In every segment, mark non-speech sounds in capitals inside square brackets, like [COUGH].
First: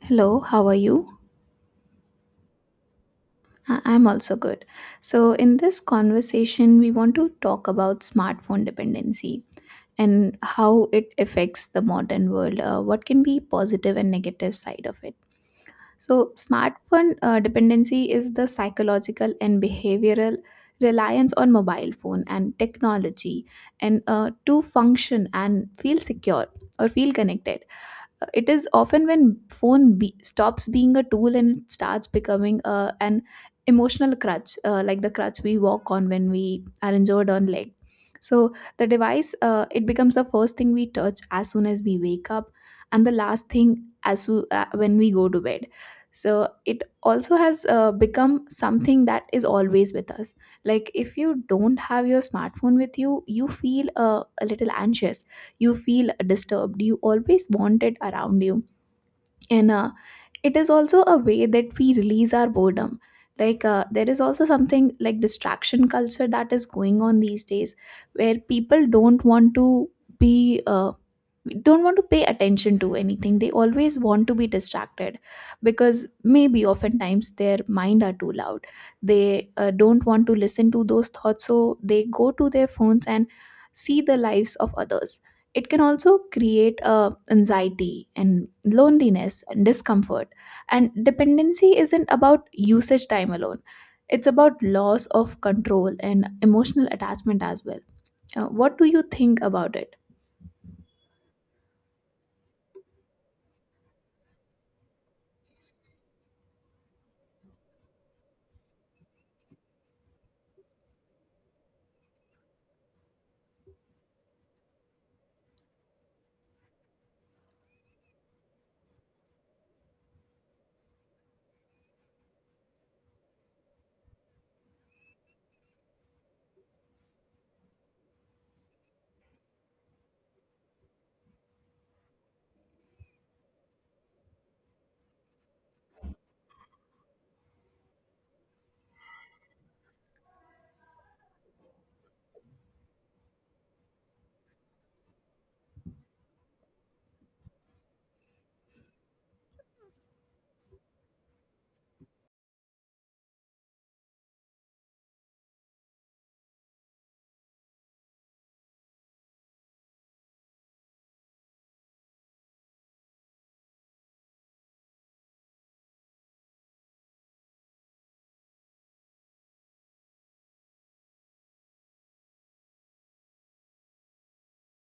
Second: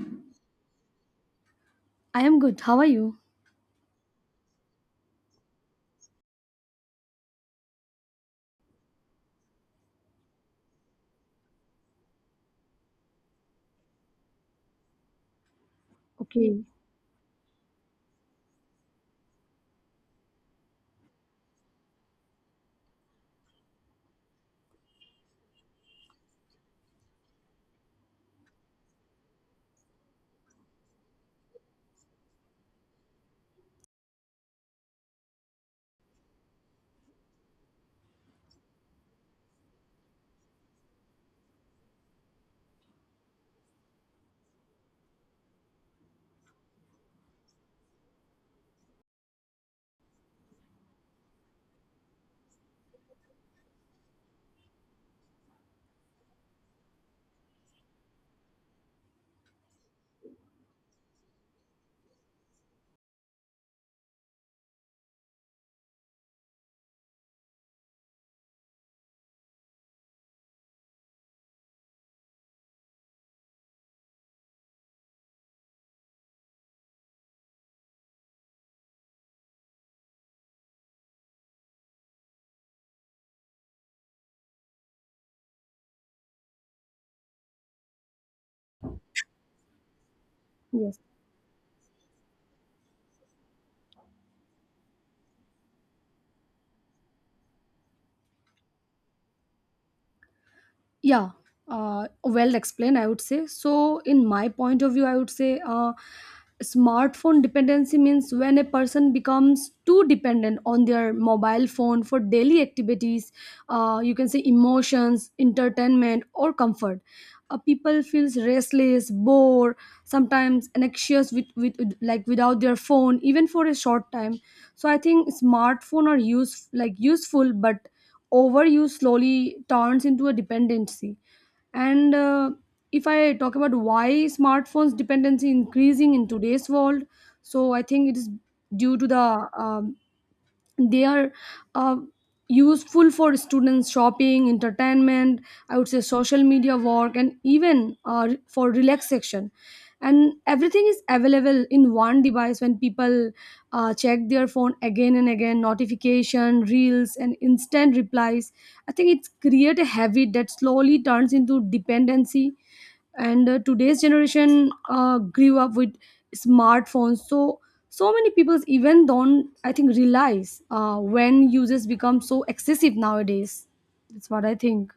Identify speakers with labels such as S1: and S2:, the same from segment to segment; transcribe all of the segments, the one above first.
S1: Hello, how are you?
S2: I am good. How are you?
S1: I'm also good. So, in this conversation, we want to talk about smartphone dependency and how it affects the modern world. What can be positive and negative side of it? So,
S2: Okay,
S1: smartphone dependency is the psychological and behavioral reliance on mobile phone and technology, and to function and feel secure or feel connected. It is often when stops being a tool and it starts becoming an emotional crutch, like the crutch we walk on when we are injured on leg. So the device, it becomes the first thing we touch as soon as we wake up, and the last thing when we go to bed. So it also has become something that is always with us. Like, if you don't have your smartphone with you, you feel a little anxious, you feel disturbed, you always want it around you. And it is also a way that we release our boredom. Like, there is also something like distraction culture that is going on these days, where people don't want to be don't want to pay attention to anything, they always want to be distracted, because maybe oftentimes their mind are too loud. They don't want to listen to those thoughts, so they go to their phones and see the lives of others. It can also create anxiety and loneliness and discomfort. And
S2: yes.
S1: dependency isn't about usage time alone, it's about loss of control and emotional attachment as well. What do you think about it?
S2: Yeah, well explained, I would say. So, in my point of view, I would say smartphone dependency means when a person becomes too dependent on their mobile phone for daily activities, you can say emotions, entertainment, or comfort. People feels restless, bored, sometimes anxious like without their phone, even for a short time. So I think smartphone are use like useful, but overuse slowly turns into a dependency. And if I talk about why smartphones dependency increasing in today's world, so I think it is due to the they are uh, useful for students, shopping, entertainment, I would say, social media, work, and even for relaxation. And everything is available in one device. When people check their phone again and again, notification, reels, and instant replies, I think it's create a habit that slowly turns into dependency. And today's generation grew up with smartphones, so so many people even don't, I think, realize when uses become so excessive nowadays. That's what I think.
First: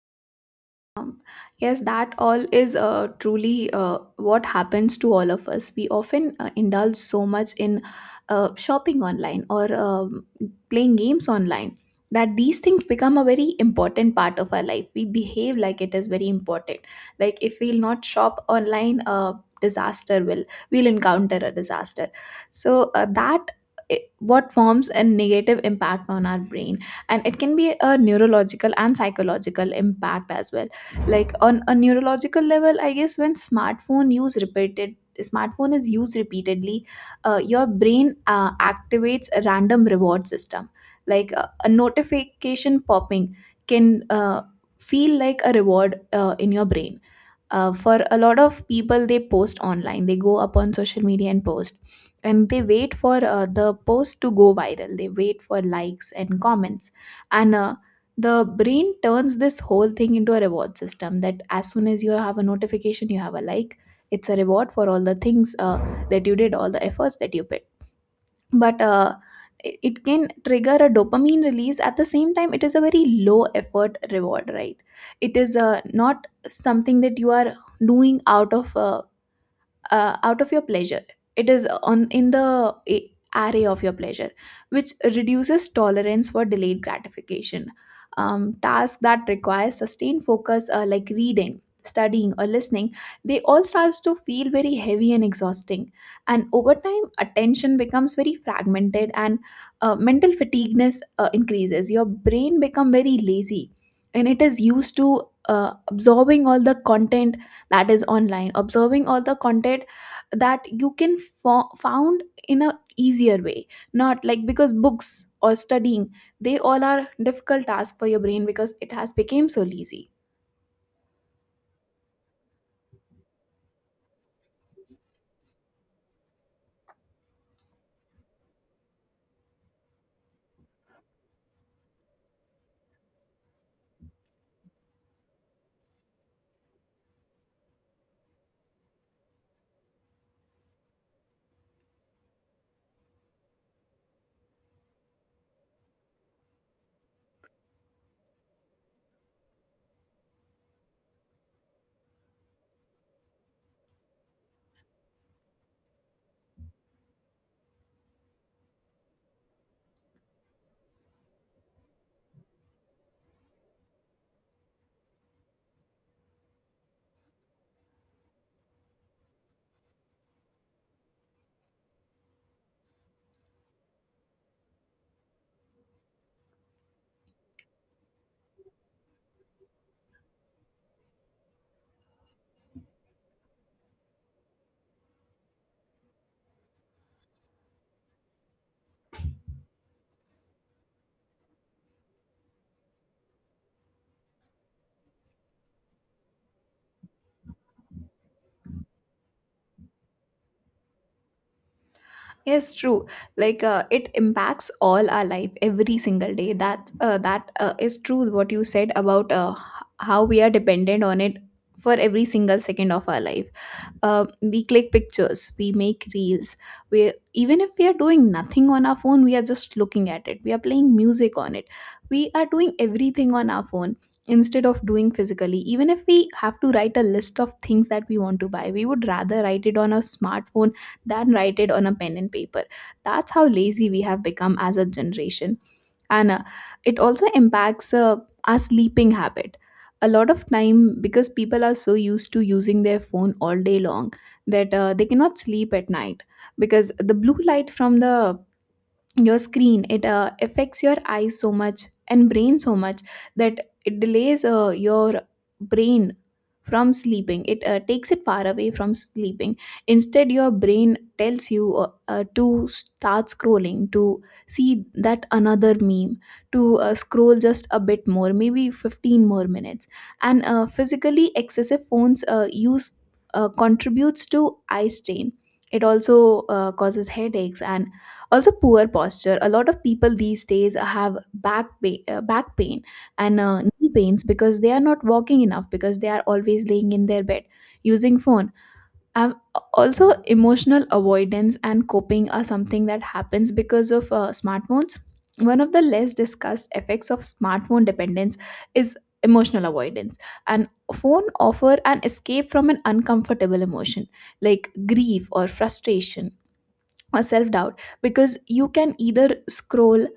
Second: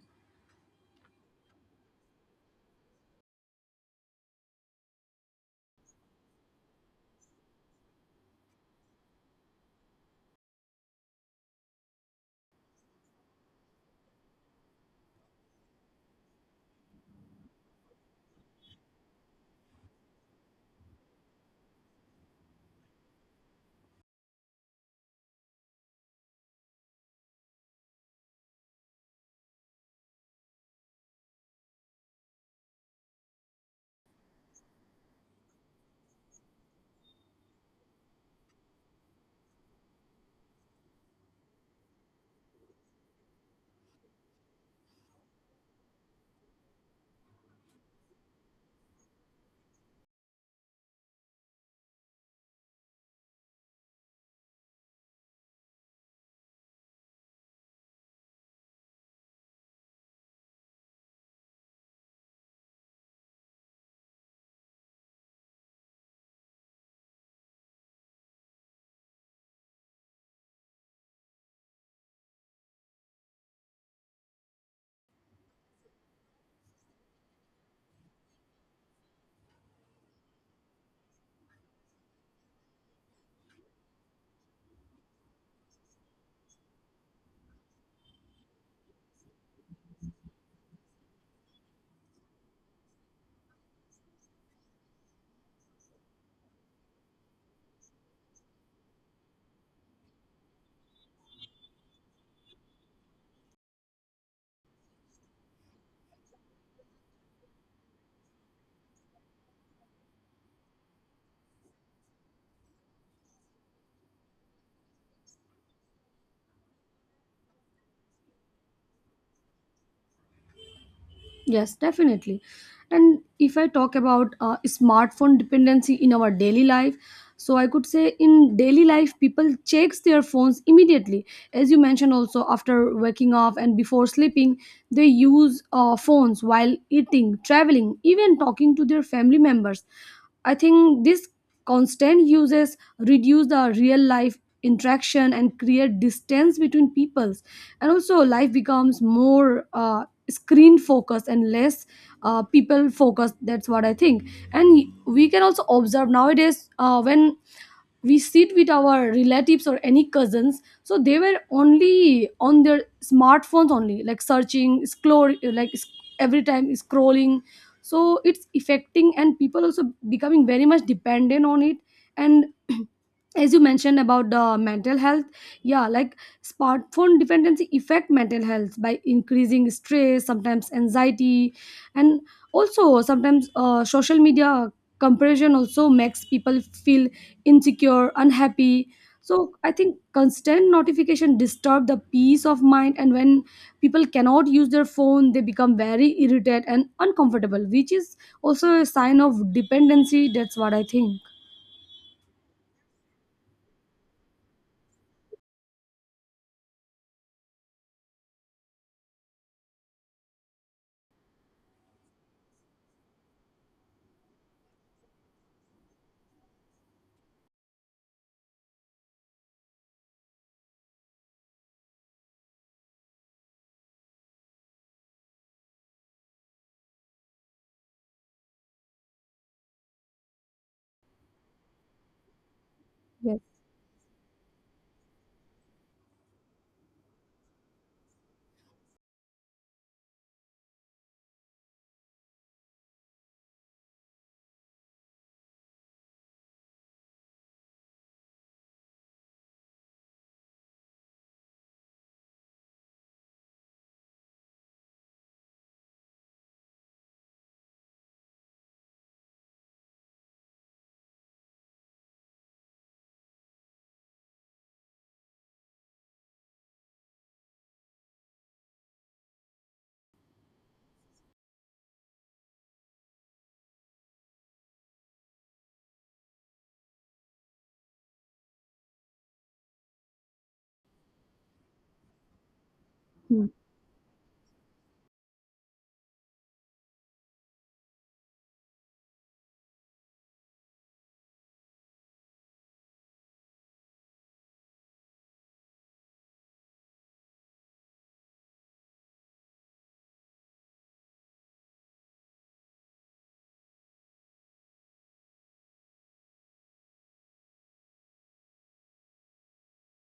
S1: Um, yes, that all is truly what happens to all of us. We often indulge so much in shopping online or playing games online, that these things become a very important part of our life. We behave like it is very important. Like, if we'll not shop online, a disaster will we'll encounter a disaster. So that what forms a negative impact on our brain, and it can be a neurological and psychological impact as well. Like, on a neurological level, I guess, when smartphone use repeated smartphone is used repeatedly, your brain activates a random reward system. Like, a notification popping can feel like a reward in your brain. For a lot of people, they post online, they go up on social media and post, and they wait for the post to go viral, they wait for likes and comments. And the brain turns this whole thing into a reward system, that as soon as you have a notification, you have a like, it's a reward for all the things that you did, all the efforts that you put. But it can trigger a dopamine release. At the same time, it is a very low effort reward, right? It is not something that you are doing out of your pleasure. It is on in the array of your pleasure, which reduces tolerance for delayed gratification. Tasks that require sustained focus, like reading, studying or listening, they all starts to feel very heavy and exhausting. And over time attention becomes very fragmented, and mental fatigueness increases, your brain become very lazy, and it is used to absorbing all the content that is online, observing all the content that you can found in a easier way. Not like because books or studying, they all are difficult task for your brain because it has become so lazy.
S2: Yes, definitely. And if I talk about smartphone dependency in our daily life, so I could say in daily life people checks their phones immediately. As you mentioned also after waking up and before sleeping, they use phones while eating, traveling, even talking to their family members. I think this constant uses reduce the real life interaction and create distance between peoples. And also life becomes more screen focused and less people focused, that's what I think. And we can also observe nowadays when we sit with our relatives or any cousins, so they were only on their smartphones, only like searching, scroll, like every time scrolling. So it's affecting, and people also becoming very much dependent on it. And [CLEARS THROAT] as you mentioned about the mental health, yeah, like smartphone dependency affect mental health by increasing stress, sometimes anxiety. And also sometimes social media comparison also makes people feel insecure, unhappy. So I think constant notification disturb the peace of mind. And when people cannot use their phone, they become very irritated and uncomfortable, which is also a sign of dependency, that's what I think.
S1: Yes, true. Like, it impacts all our life every single day. That is true what you said about how we are dependent on it for every single second of our life. We click pictures, we make reels, we, even if we are doing nothing on our phone, we are just looking at it, we are playing music on it, we are doing everything on our phone instead of doing physically. Even if we have to write a list of things that we want to buy, we would rather write it on a smartphone than write it on a pen and paper. That's
S2: Yes.
S1: how lazy we have become as a generation. And it also impacts our sleeping habit. A lot of time, because people are so used to using their phone all day long, that they cannot sleep at night, because the blue light from the your screen, it affects your eyes so much and brain so much, that it delays your brain from sleeping, it takes it far away from sleeping. Instead, your brain tells you to start scrolling, to see that another meme, to scroll just a bit more, maybe 15 more minutes. And physically, excessive phones use contributes to eye strain. It also causes headaches, and also poor posture. A lot of people these days have back pain and
S2: Hmm.
S1: knee pains, because they are not walking enough, because they are always laying in their bed using phone. um, Also, emotional avoidance and coping are something that happens because of smartphones. One of the less discussed effects of smartphone dependence is emotional avoidance. And phone offer an escape from an uncomfortable emotion, like grief or frustration or self doubt, because you can either scroll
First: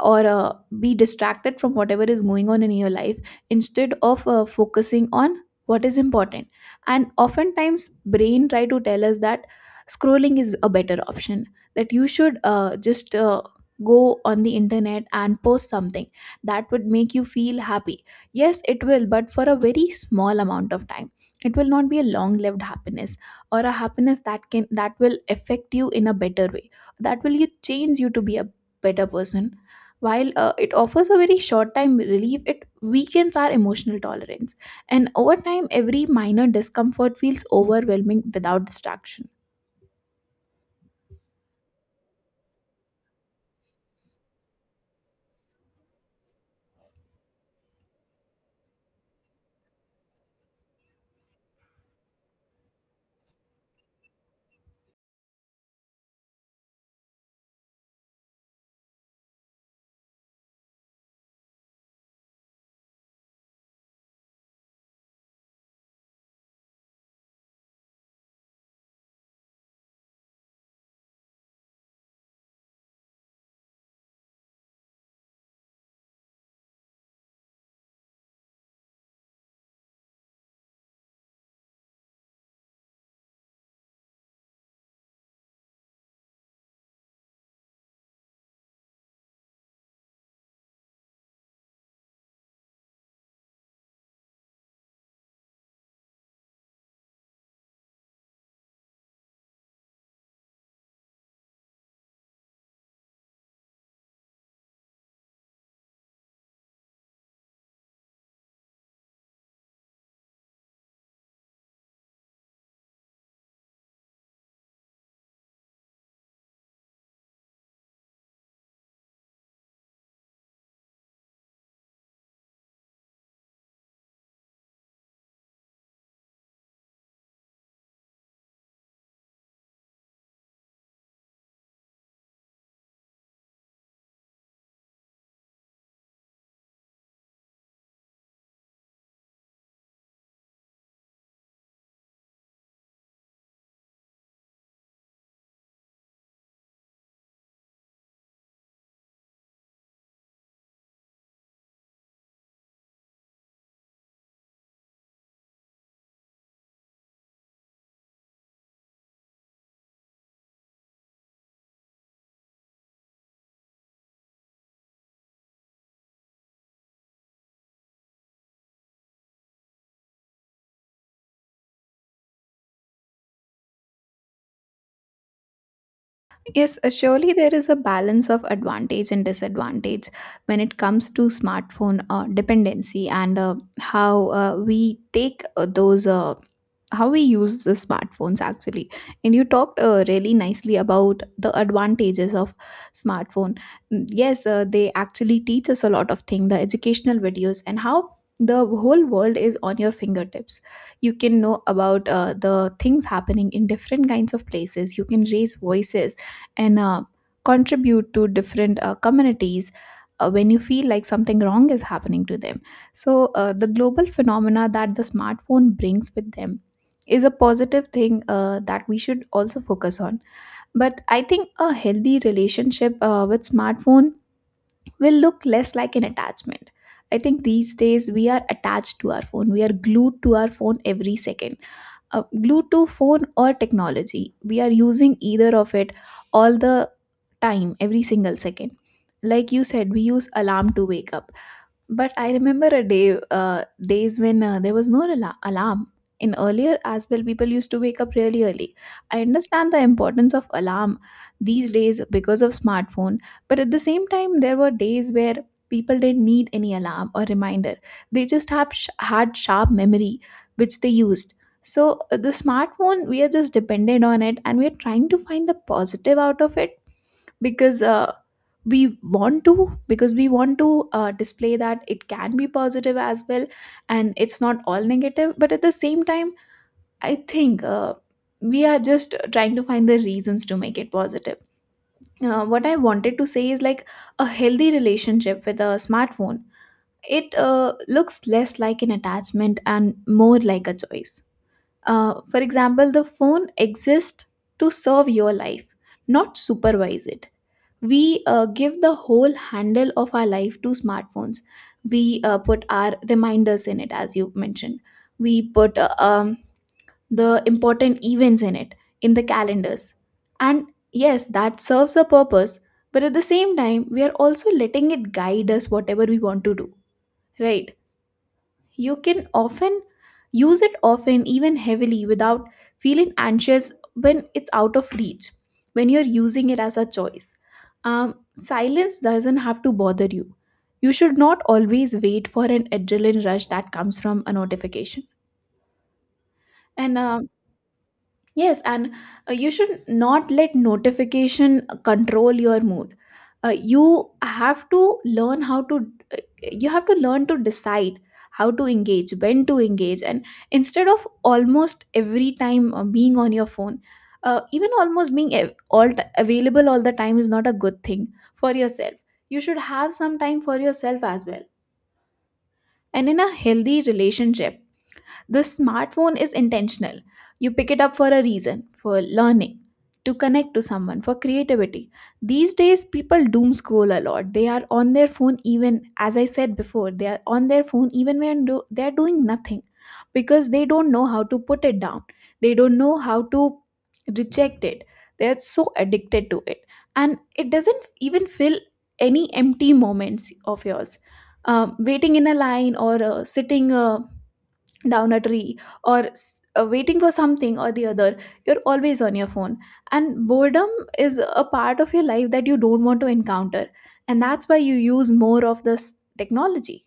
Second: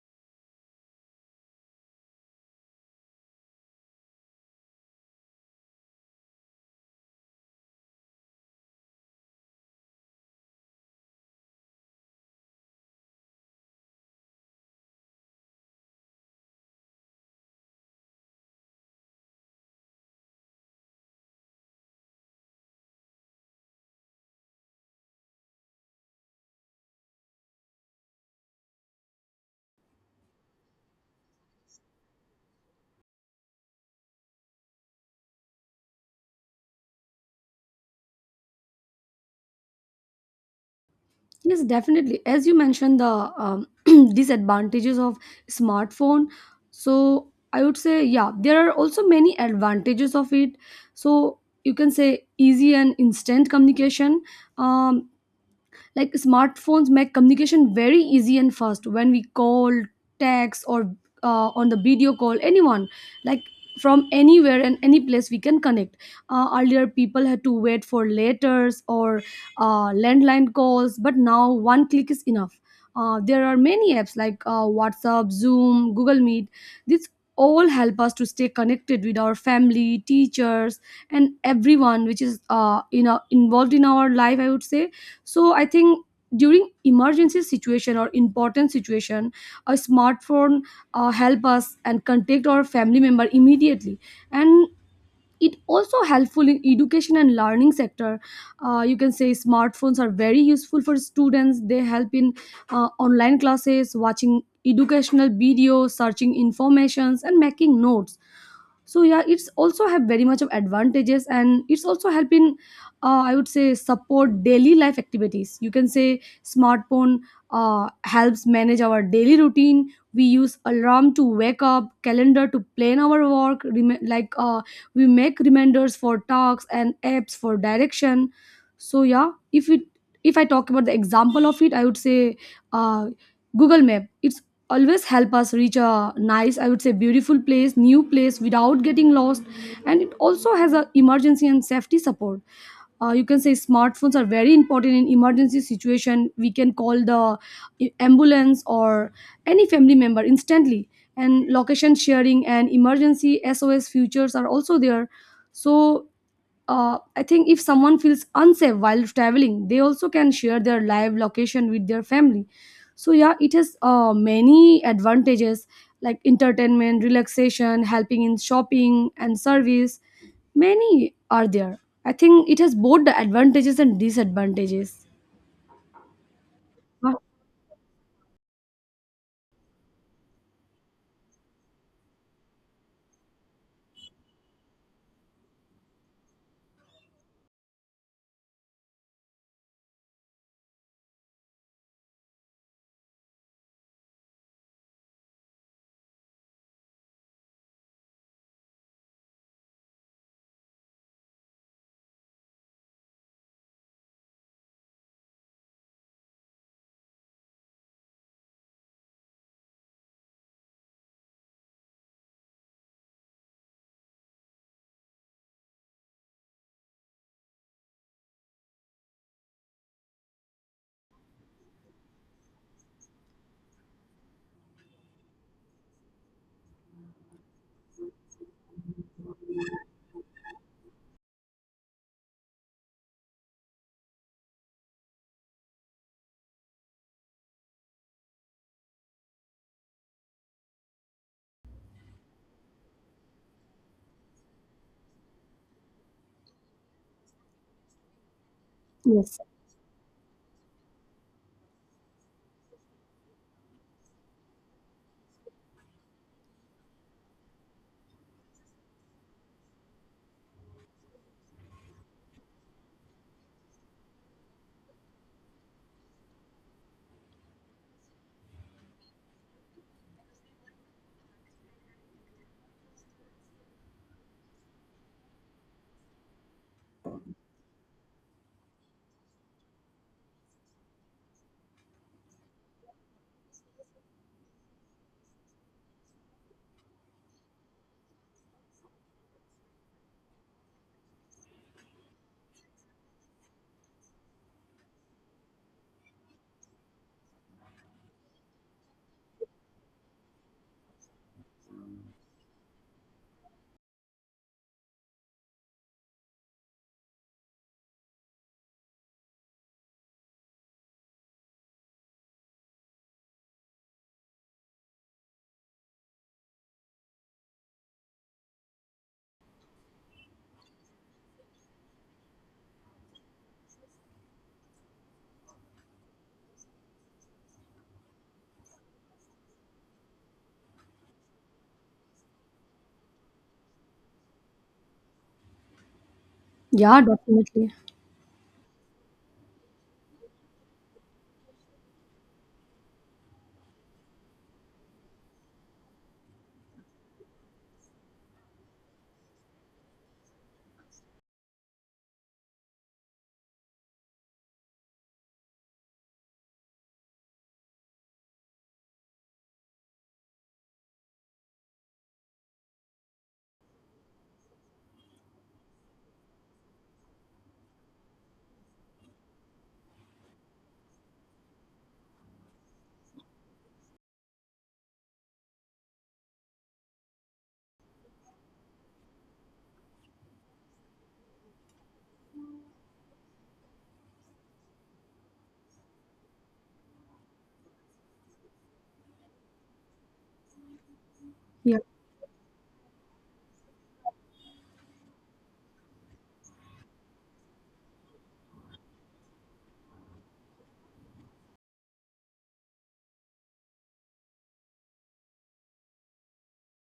S1: or be distracted from whatever is going on in your life, instead of focusing on what is important. And oftentimes brain try to tell us that scrolling is a better option, that you should just go on the internet and post something that would make you feel happy. Yes, it will, but for a very small amount of time. It will not be a long lived happiness, or a happiness that can that will affect you in a better way, that will you change you to be a better person. While it offers a very short time relief, it weakens our emotional tolerance. And over time, every minor discomfort feels overwhelming without distraction.
S2: Yes, definitely. As you mentioned, the um, [CLEARS THROAT] disadvantages of smartphone. So I would say, yeah, there are also many advantages of it. So you can say easy and instant communication. Um, like smartphones make communication very easy and fast. When we call, text, or on the video call anyone, like from anywhere and any place we can connect. Earlier people had to wait for letters or landline calls, but now one click is enough. There are many apps like WhatsApp, Zoom, Google Meet. These all help us to stay connected with our family, teachers, and everyone which is involved in our life, I would say. So I think during emergency situation or important situation, a smartphone help us and contact our family member immediately. And it also helpful in education and learning sector. You can say smartphones are very useful for students. They help in online classes, watching educational videos, searching informations, and making notes. So yeah, it's also have very much of advantages. And it's also helping I would say support daily life activities. You can say smartphone helps manage our daily routine. We use alarm to wake up, calendar to plan our work, we make reminders for tasks and apps for direction. So yeah, if I talk about the example of it, I would say uh, Google Map, it's always help us reach a nice, I would say, beautiful place, new place, without getting lost. And it also has a emergency and safety support. You can say smartphones are very important in emergency situation. We can call the ambulance or any family member instantly. And location sharing and emergency SOS features are also there. So I think if someone feels unsafe while traveling, they also can share their live location with their family. So yeah, it has many advantages like entertainment, relaxation, helping in shopping and service. Many are there. I think it has both the advantages and disadvantages.
S1: Yes,
S2: Wow.
S1: surely there is a balance of advantage and disadvantage when it comes to smartphone dependency, and how we take those how we use the smartphones actually. And you talked really nicely about the advantages of smartphone. Mm, yes, they actually teach us a lot of things, the educational videos, and how the whole world is on your fingertips. You can know about the things happening in different kinds of places, you can raise voices and contribute to different communities, when you feel like something wrong is happening to them. So the global phenomena that the smartphone brings with them is a positive thing that we should also focus on. But I think a healthy relationship with smartphone will look less like an attachment. I think these days we are attached to our phone, we are glued to our phone every second, glued to phone or technology, we are using either of it all the time, every single second. Like you said, we use alarm to wake up, but I remember a day, days when there was no alarm. In earlier as well, people used to wake up really early. I
S2: Yes.
S1: understand the importance of alarm these days because of smartphone, but at the same time, there were days where people didn't need any alarm or reminder. They just had sharp memory, which they used. So the smartphone, we are just dependent on it, and we are trying to find the positive out of it because. We want to display that it can be positive as well and it's not all negative, but at the same time I think we are just trying to find the reasons to make it positive. What I wanted to say is like a healthy relationship with a smartphone, it looks less like an attachment and more like a choice. For example, the phone exists to serve your life, not supervise it. We give the whole handle of our life to smartphones. We put our reminders in it, as you mentioned. We put the important events in it, in the calendars. And yes, that serves a purpose, but at the same time we are also letting it guide us whatever we want to do, right? You can often use it often, even heavily, without feeling anxious when it's out of reach, when you're using it as a choice. Silence doesn't have to bother you. You should not always wait for an adrenaline rush that comes from a notification. and
S2: Yeah,
S1: um,
S2: definitely.
S1: yes and uh, you should not let notification control your mood. You have to learn how to you have to learn to decide how to engage, when to engage, and instead of almost every time being on your phone. Even almost being available all the time is not a good thing for yourself. You should have some time for yourself as well. And in a healthy relationship, the smartphone is intentional. You pick it up for a reason, for learning, to connect to someone, for creativity. These days, people doom scroll a lot. They are on their phone even, as I said before, they are on their phone even they are doing nothing because they don't know how to put it down. They don't know how to reject it. They are so addicted to it. And it doesn't even fill any empty moments of yours.
S2: Yeah.
S1: Waiting in a line, or sitting down a tree, or waiting for something or the other, you're always on your phone. And boredom is a part of your life that you don't want to encounter, and that's why you use more of this technology.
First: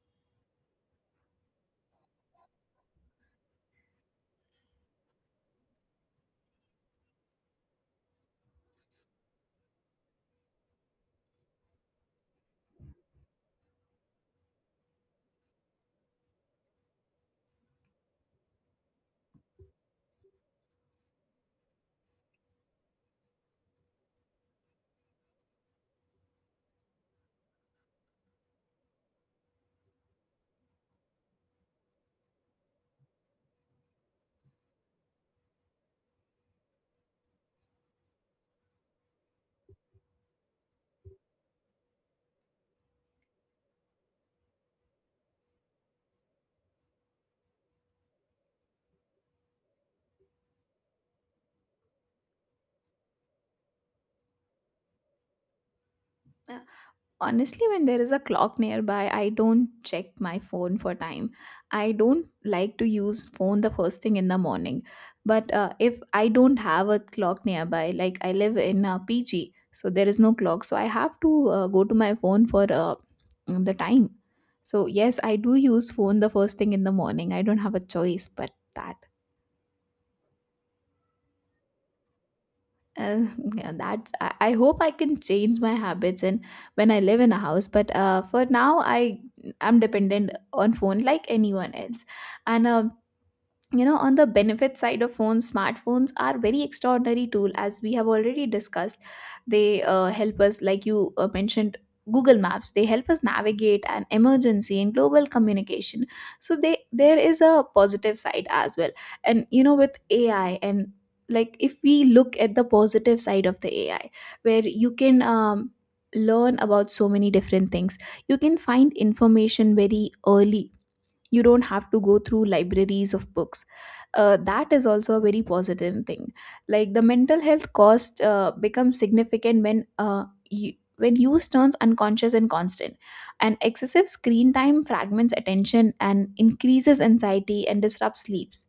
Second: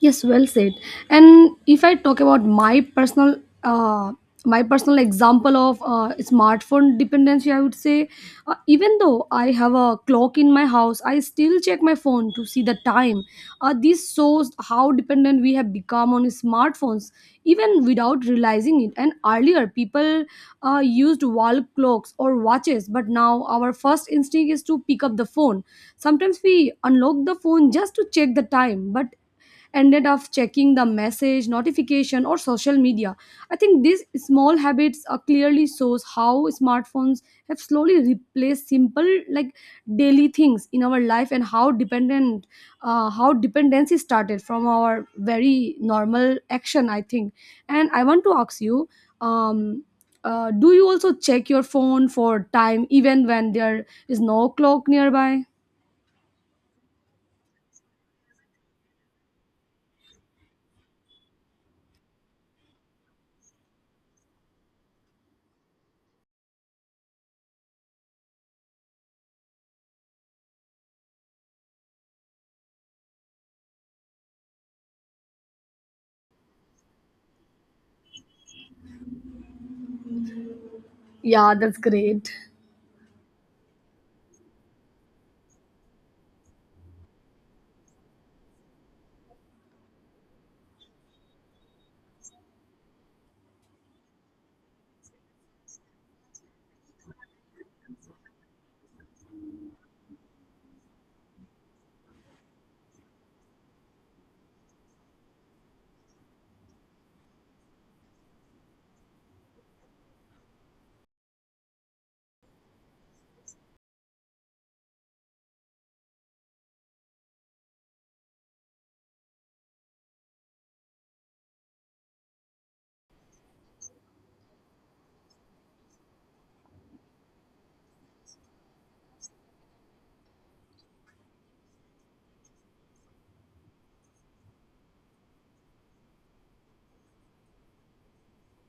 S2: Yes, well said. And if I talk about uh, my personal example of smartphone dependency, I would say, even though I have a clock in my house, I still check my phone to see the time. This shows how dependent we have become on smartphones, even without realizing it. And earlier, people used wall clocks or watches, but now our first instinct is to pick up the phone. Sometimes we unlock the phone just to check the time, but ended up checking the message notification or social media. I think these small habits are clearly shows how smartphones have slowly replaced simple, like, daily things in our life. And how dependent, how dependency started from our very normal action, I think. And I want to ask you, um, do you also check your phone for time even when there is no clock nearby?
S1: Honestly, when there is a clock nearby, I don't check my phone for time. I don't like to use phone the first thing in the morning, but if I don't have a clock nearby, like I live in a pg so there is no clock, so I have to go to my phone for the time. So yes, I do use phone the first thing in the morning. I don't have a choice but that.
S2: Yeah, that's great.
S1: Uh, [LAUGHS] yeah, that's. I hope I can change my habits and when I live in a house. But for now, I'm dependent on phone like anyone else, and you know, on the benefit side of phones, smartphones are very extraordinary tool, as we have already discussed. They help us, like you mentioned, google maps. They help us navigate an emergency and global communication. So they there is a positive side as well. And you know, with ai, and like if we look at the positive side of the ai, where you can learn about so many different things, you can find information very early, you don't have to go through libraries of books. That is also a very positive thing. Like the mental health cost becomes significant when when use turns unconscious and constant, and excessive screen time fragments attention and increases anxiety and disrupts sleeps.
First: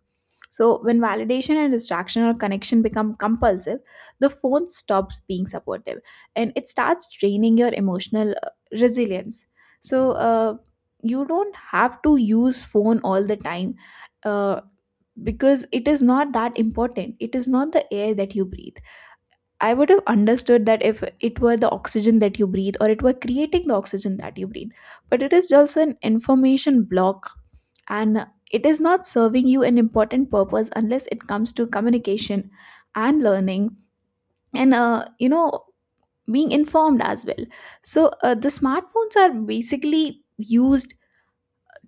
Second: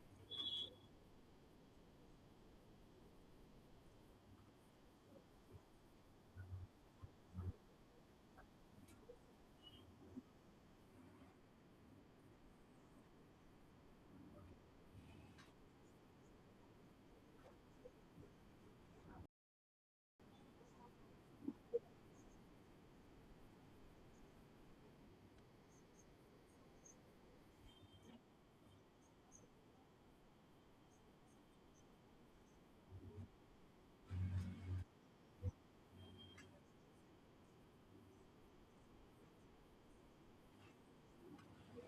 S1: So when validation and distraction or connection become compulsive, the phone stops being supportive, and it starts draining your emotional resilience. So you don't have to use phone all the time, uh, because it is not that important. It is not the air that you breathe. I would have understood that if it were the oxygen that you breathe, or it were creating the oxygen that you breathe. But it is just an information block, and it is not serving you an important purpose unless it comes to communication and learning, and you know, being informed as well. So the smartphones are basically used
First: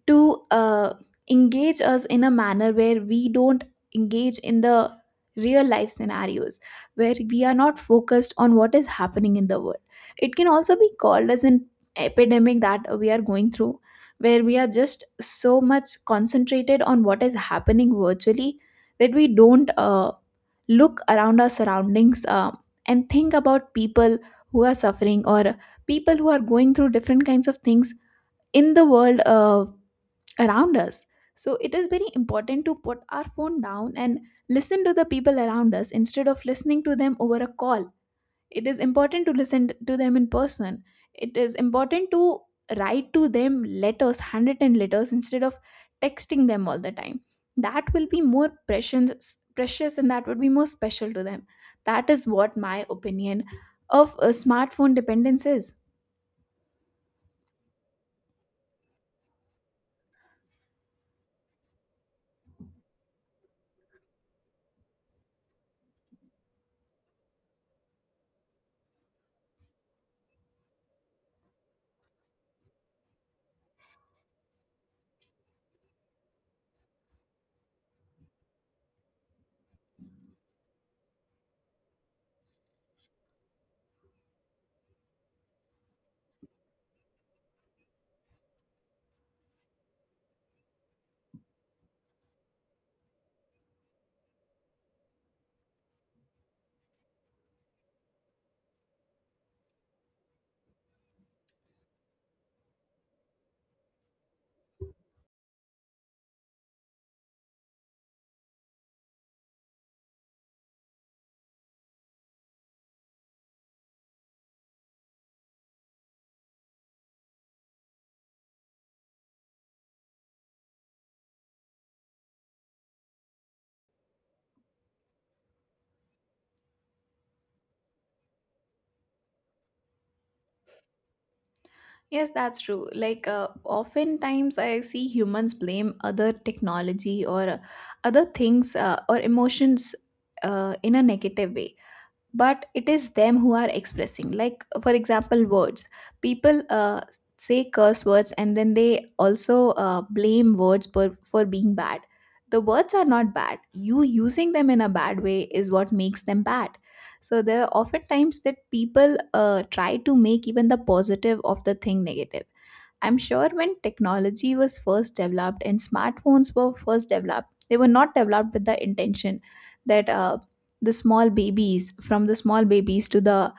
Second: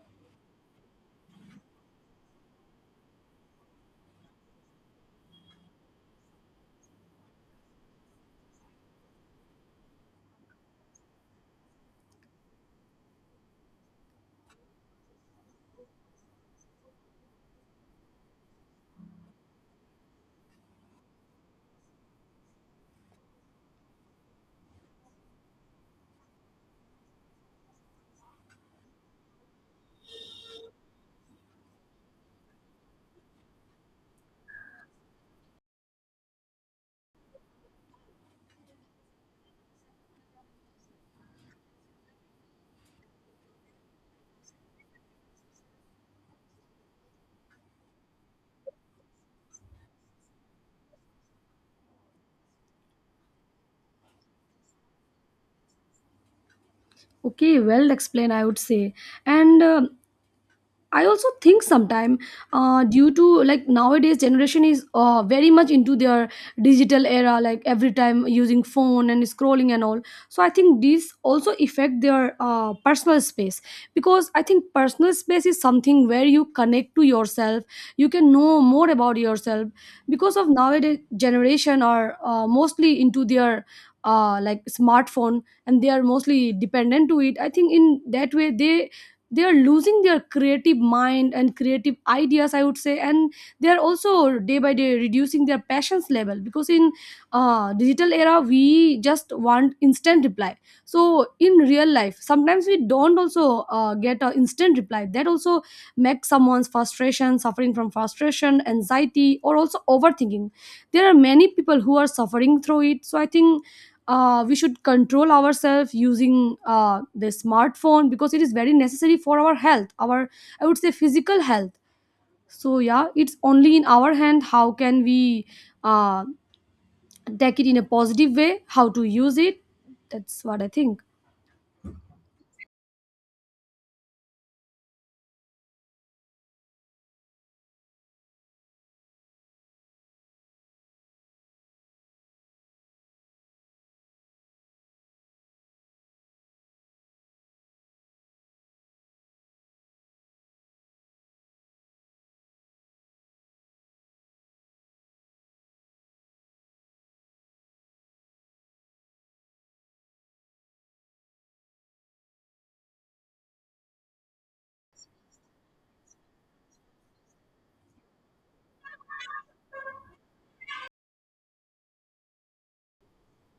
S1: to engage us in a manner where we don't engage in the real life scenarios, where we are not focused on what is happening in the world. It can also be called as an epidemic that we are going through, where we are just so much concentrated on what is happening virtually, that we don't look around our surroundings, and think about people who are suffering, or people who are going through different kinds of things in the world around us. So it is very important to put our phone down and listen to the people around us instead of listening to them over a call. It is important to listen to them in person. It is important to write to them letters, handwritten letters, instead of texting them all the time. That will be more precious, precious, and that would be more special to them. That is what my opinion of a smartphone dependence is.
S2: Okay, well explained, I would say. And I also think sometime due to, like, nowadays generation is very much into their digital era, like every time using phone and scrolling and all. So I think these also affect their personal space. Because I think personal space is something where you connect to yourself, you can know more about yourself. Because of nowadays generation are mostly into their like smartphone, and they are mostly dependent to it, I think, in that way they are losing their creative mind and creative ideas, I would say. And they are also day by day reducing their passions level, because in digital era we just want instant reply. So in real life sometimes we don't also get an instant reply, that also makes someone's frustration, suffering from frustration, anxiety, or also overthinking. There are many people who are suffering through it. So I think we should control ourselves using the smartphone, because it is very necessary for our health, our, I would say, physical health. So yeah, it's only in our hand, how can we uh, take it in a positive way, how to use it, that's what I think.
S1: Yes, that's true. Like, oftentimes I see humans blame other technology or other things or emotions in a negative way, but it is them who are expressing. Like for example, words. People say curse words and then they also blame words for being bad. The words are not bad. You using them in a bad way is what makes them bad. So there are often times that people try to make even the positive of the thing negative. I'm sure when technology was first developed and smartphones were first developed, they were not developed with the intention that the small babies, from the small babies to the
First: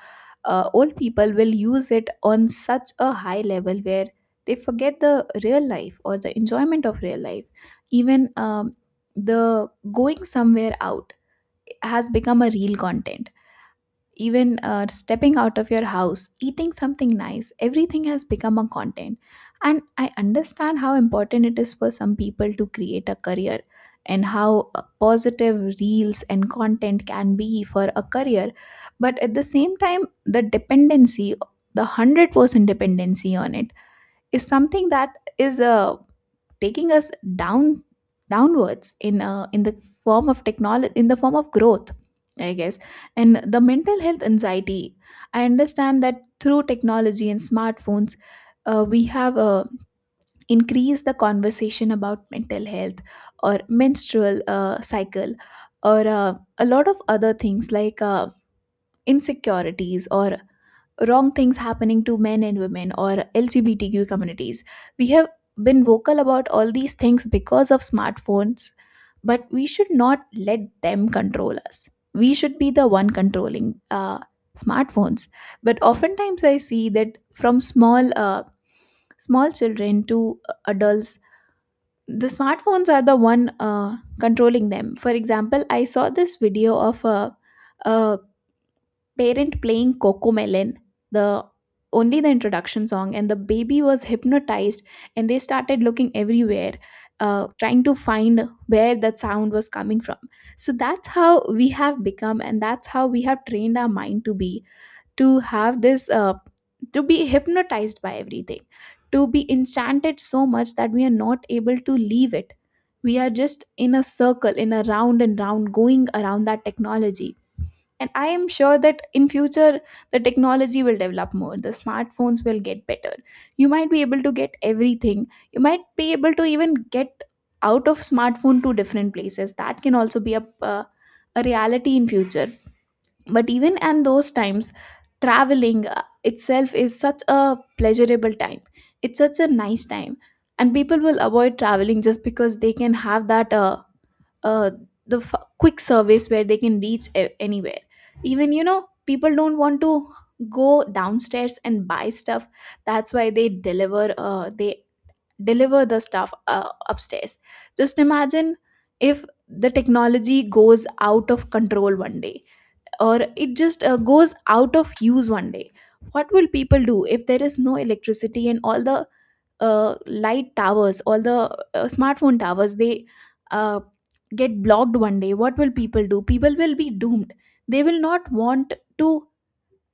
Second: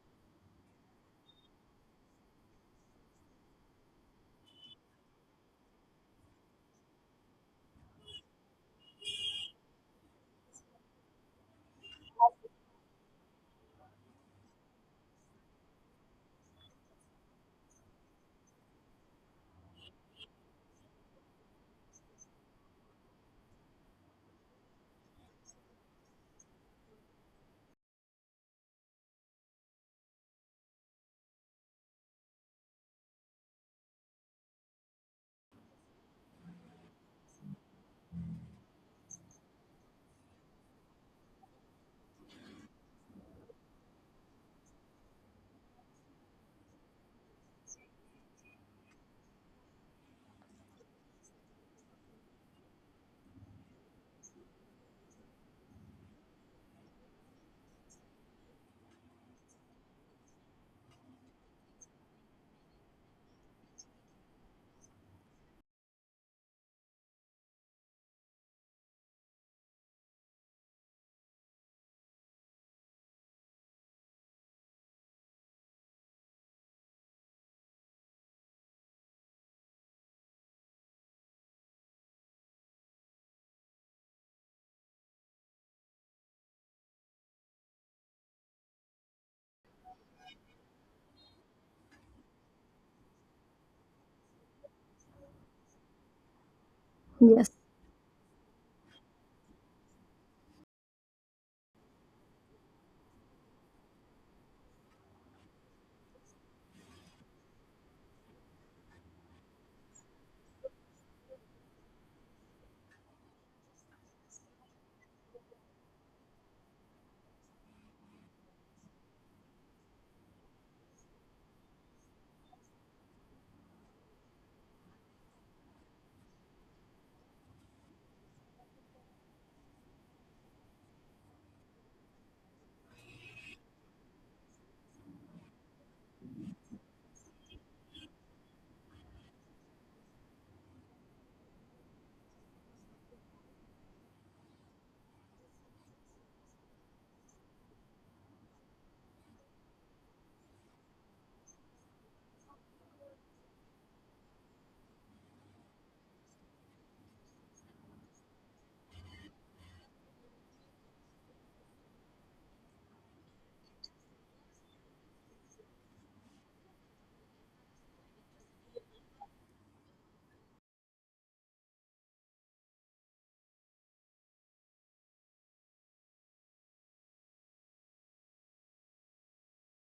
S1: old people, will use it on such a high level where they forget the real life or the enjoyment of real life. Even the going somewhere out has become a real content. Even stepping out of your house, eating something nice, everything has become a content. And I understand how important it is for some people to create a career, and how positive reels and content can be for a career. But at the same time, the dependency, the 100% dependency on it, is something that is a taking us down, downwards in the form of technology, in the form of growth, I guess. And the mental health anxiety, I understand that through technology and smartphones, we have increased the conversation about mental health, or menstrual cycle, or a lot of other things, like insecurities, or wrong things happening to men and women, or LGBTQ communities. We have been vocal about all these things because of smartphones, but we should not let them control us. We should be the one controlling smartphones. But oftentimes, I see that from small children to adults, the smartphones are the one controlling them. For example, I saw this video of a parent playing Cocomelon, the only the introduction song, and the baby was hypnotized, and they started looking everywhere,
S2: Yes.
S1: trying to find where that sound was coming from. So that's how we have become, and that's how we have trained our mind to be, to have this, to be hypnotized by everything, to be enchanted so much that we are not able to leave it. We are just in a circle, in a round and round, going around that technology. And I am sure that in future the technology will develop more, the smartphones will get better. You might be able to get everything. You might be able to even get out of smartphone to different places. That can also be a reality in future. But even and those times, traveling itself is such a pleasurable time. It's such a nice time. And people will avoid traveling just because they can have that uh, the quick service where they can reach anywhere. Even you know, people don't want to go downstairs and buy stuff. That's why they deliver. They deliver the stuff upstairs. Just imagine if the technology goes out of control one day, or it just goes out of use one day. What will people do if there is no electricity and all the light towers, all the smartphone towers, they uh, get blocked one day, what will people do? People will be doomed. They will not want to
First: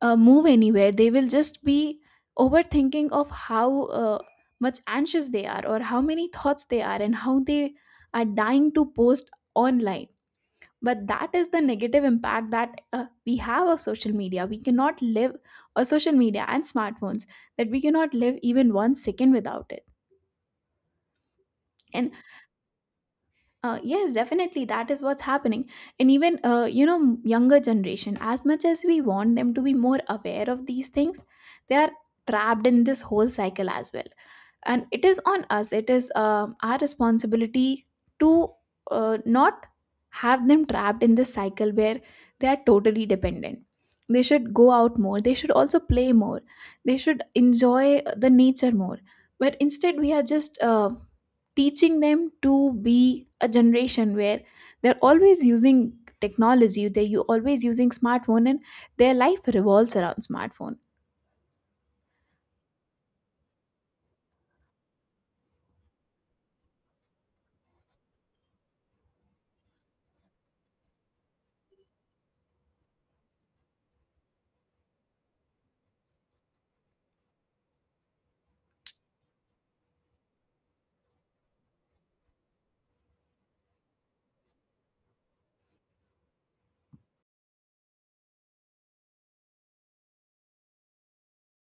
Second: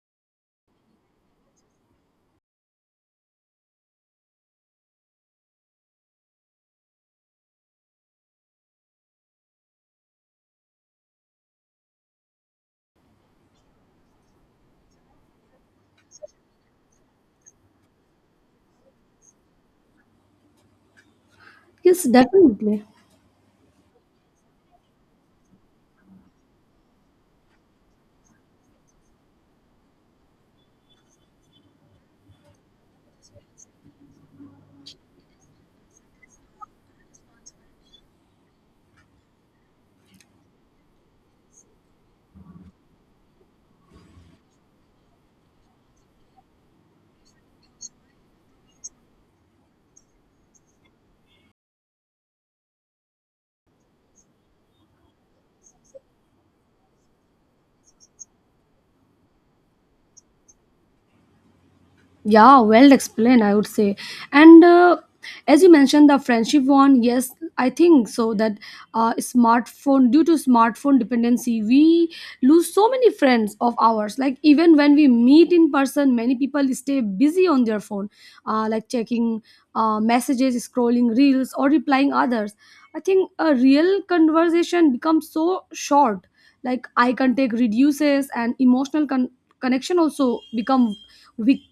S1: move anywhere. They will just be overthinking of how much anxious they are, or how many thoughts they are, and how they are dying to post online. But that is the negative impact that we have of social media. We cannot live, or social media and smartphones, that we cannot live even one second without it.
S2: Yes,
S1: And
S2: definitely.
S1: yes, definitely that is what's happening. And even you know, younger generation, as much as we want them to be more aware of these things, they are trapped in this whole cycle as well. And it is on us, it is our responsibility to not have them trapped in this cycle where they are totally dependent. They should go out more, they should also play more, they should enjoy the nature more. But instead we are just teaching them to be a generation where they're always using technology. They You always using smartphone, and their life revolves around smartphone.
S2: Yeah, well explained, I would say. And as you mentioned, the friendship one, yes, I think so that smartphone, due to smartphone dependency, we lose so many friends of ours. Like even when we meet in person, many people stay busy on their phone, like checking messages, scrolling reels, or replying others. I think a real conversation becomes so short, like eye contact reduces, and emotional connection also become weak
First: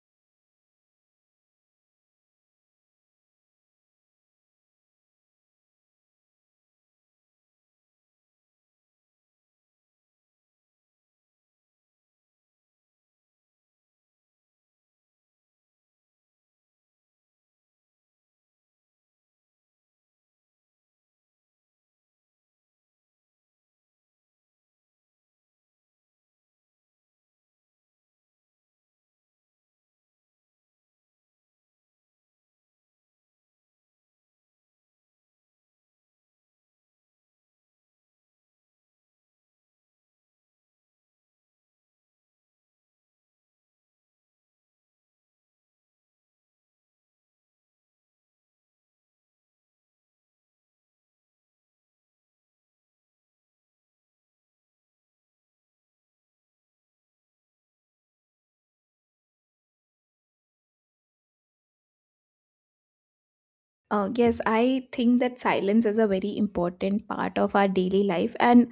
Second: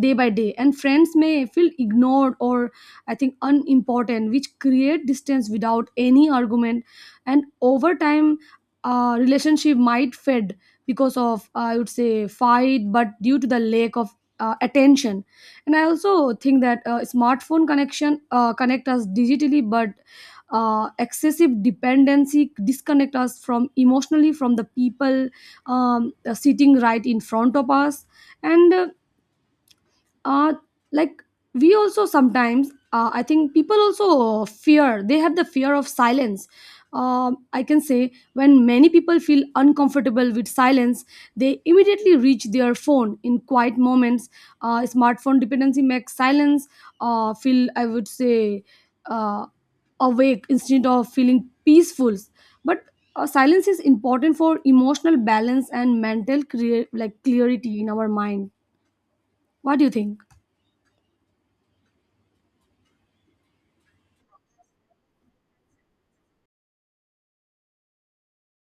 S2: day by day. And friends may feel ignored or, I think, unimportant, which create distance without any argument. And over time relationship might fade, because of, I would say, fight, but due to the lack of attention. And I also think that smartphone connection connect us digitally, but excessive dependency disconnect us from emotionally from the people sitting right in front of us. And uh like, we also sometimes I think people also fear, they have the fear of silence. I can say when many people feel uncomfortable with silence, they immediately reach their phone in quiet moments. Smartphone dependency makes silence feel, I would say, uh, awake, instead of feeling peaceful. But silence is important for emotional balance and mental clear, like clarity in our mind. What do you think?
S1: Yes, I think that silence is a very important part of our daily life, and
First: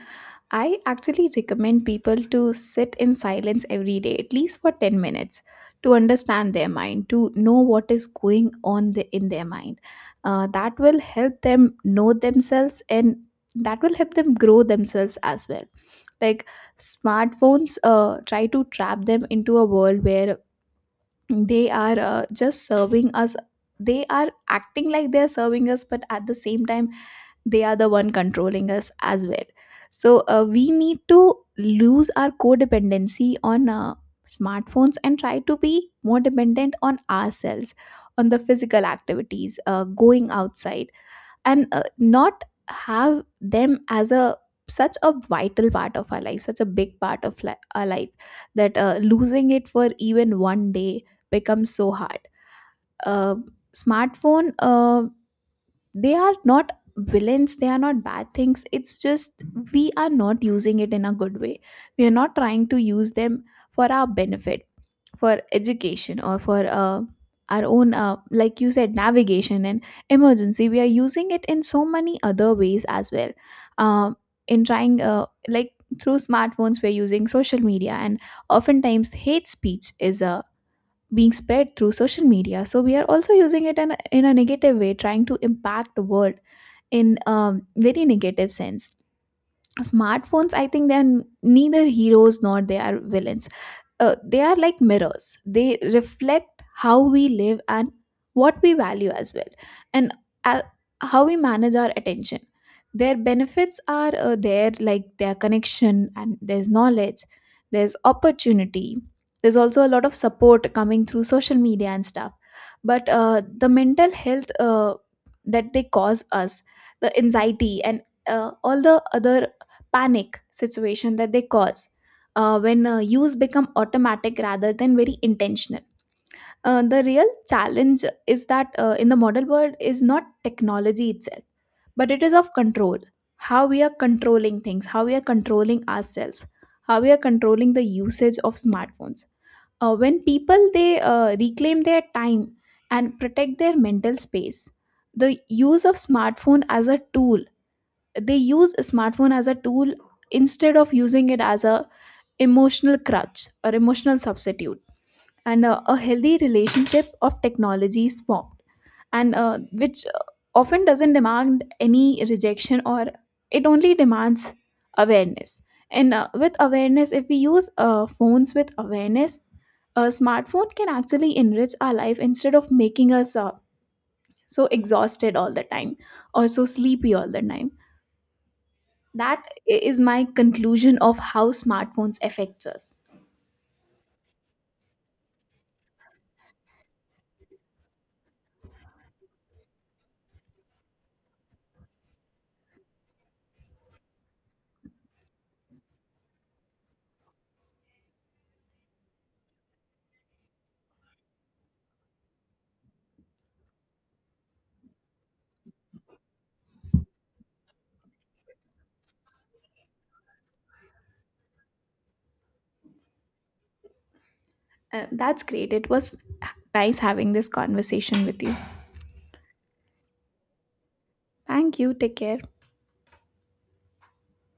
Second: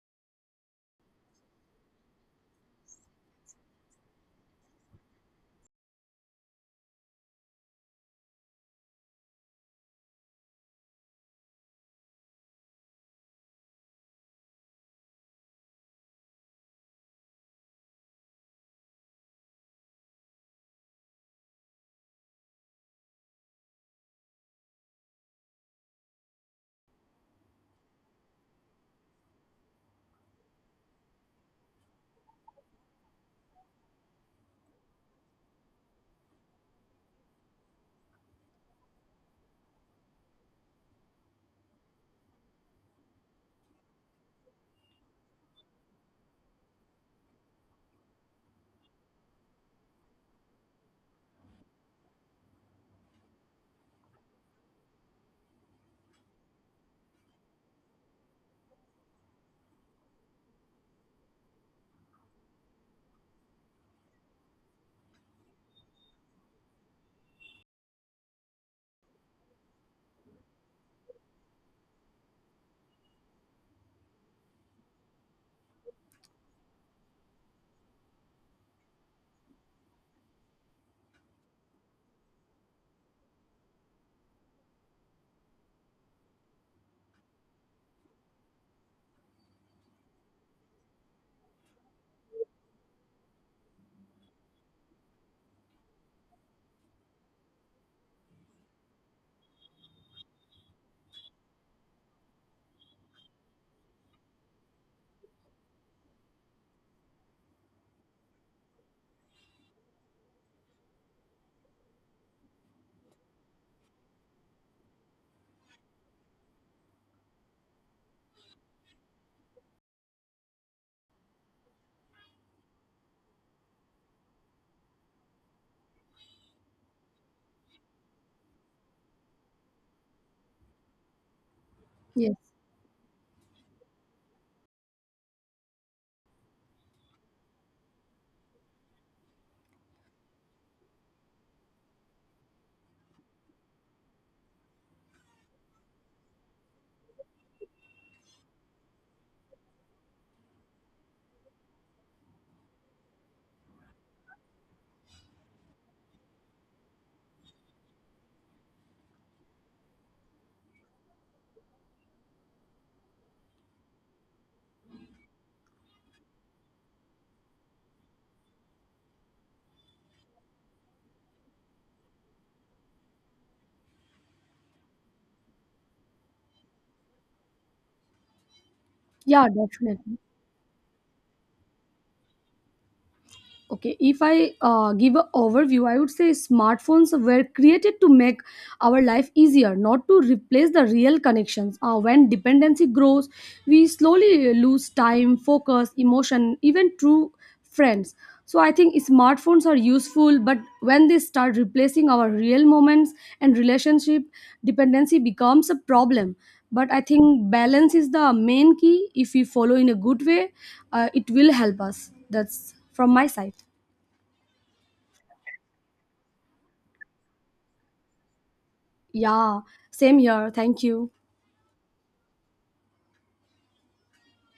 S1: I actually recommend people to sit in silence every day, at least for 10 minutes, to understand their mind, to know what is going in their mind. That will help them know themselves, and that will help them grow themselves as well. Like smartphones try to trap them into a world where they are just serving us. They are acting like they're serving us, but at the same time they are the one controlling us as well. So we need to lose our codependency on smartphones, and try to be more dependent on ourselves, on the physical activities, going outside, and not have them as a such a vital part of our life, such a big part of our life, that losing it for even one day becomes so hard. Uh, smartphone uh, they are not villains, they are not bad things. It's just we are not using it in a good way. We are not trying to use them for our benefit, for education, or for our own like you said, navigation and emergency. We are using it in so many other ways as well. um, in trying like through smartphones, we're using social media, and oftentimes hate speech is being spread through social media, so we are also using it in in a negative way, trying to impact the world in a very negative sense. Smartphones, I think they're neither heroes nor they are villains. They are like mirrors, they reflect how we live and what we value as well, and uh, how we manage our attention. Their benefits are there, like their connection and there's knowledge, there's opportunity, there's also a lot of support coming through social media and stuff. But the mental health that they cause us, the anxiety, and all the other panic situation that they cause, when use become automatic rather than very intentional. The real challenge is that in the model world is not technology itself, but it is
S2: Yes.
S1: of control. How we are controlling things, how we are controlling ourselves, how we are controlling the usage of smartphones. When people they reclaim their time and protect their mental space, the use of smartphone as a tool they use a smartphone as a tool, instead of using it as a emotional crutch or emotional substitute, and a healthy relationship of technology is formed, and which often doesn't demand any rejection, or it only demands awareness. And with awareness, if we use phones with awareness, a smartphone can actually enrich our life, instead of making us so exhausted all the time, or so sleepy all the time. that
S2: Yeah,
S1: i- is
S2: definitely.
S1: my conclusion of how smartphones affects us.
S2: Okay, if I give an overview, I would say smartphones were created to make our life easier, not to replace the real connections. When dependency grows, we slowly lose time, focus, emotion, even true friends. So I think smartphones are useful, but when they start replacing our real moments and relationship, dependency becomes a problem. But I think balance is the main key, if we follow in a good way, it will help us. That's from my side.
S1: And that's great. It was nice having this conversation with you.
S2: Yeah, same here, thank you.
S1: Thank you, take care.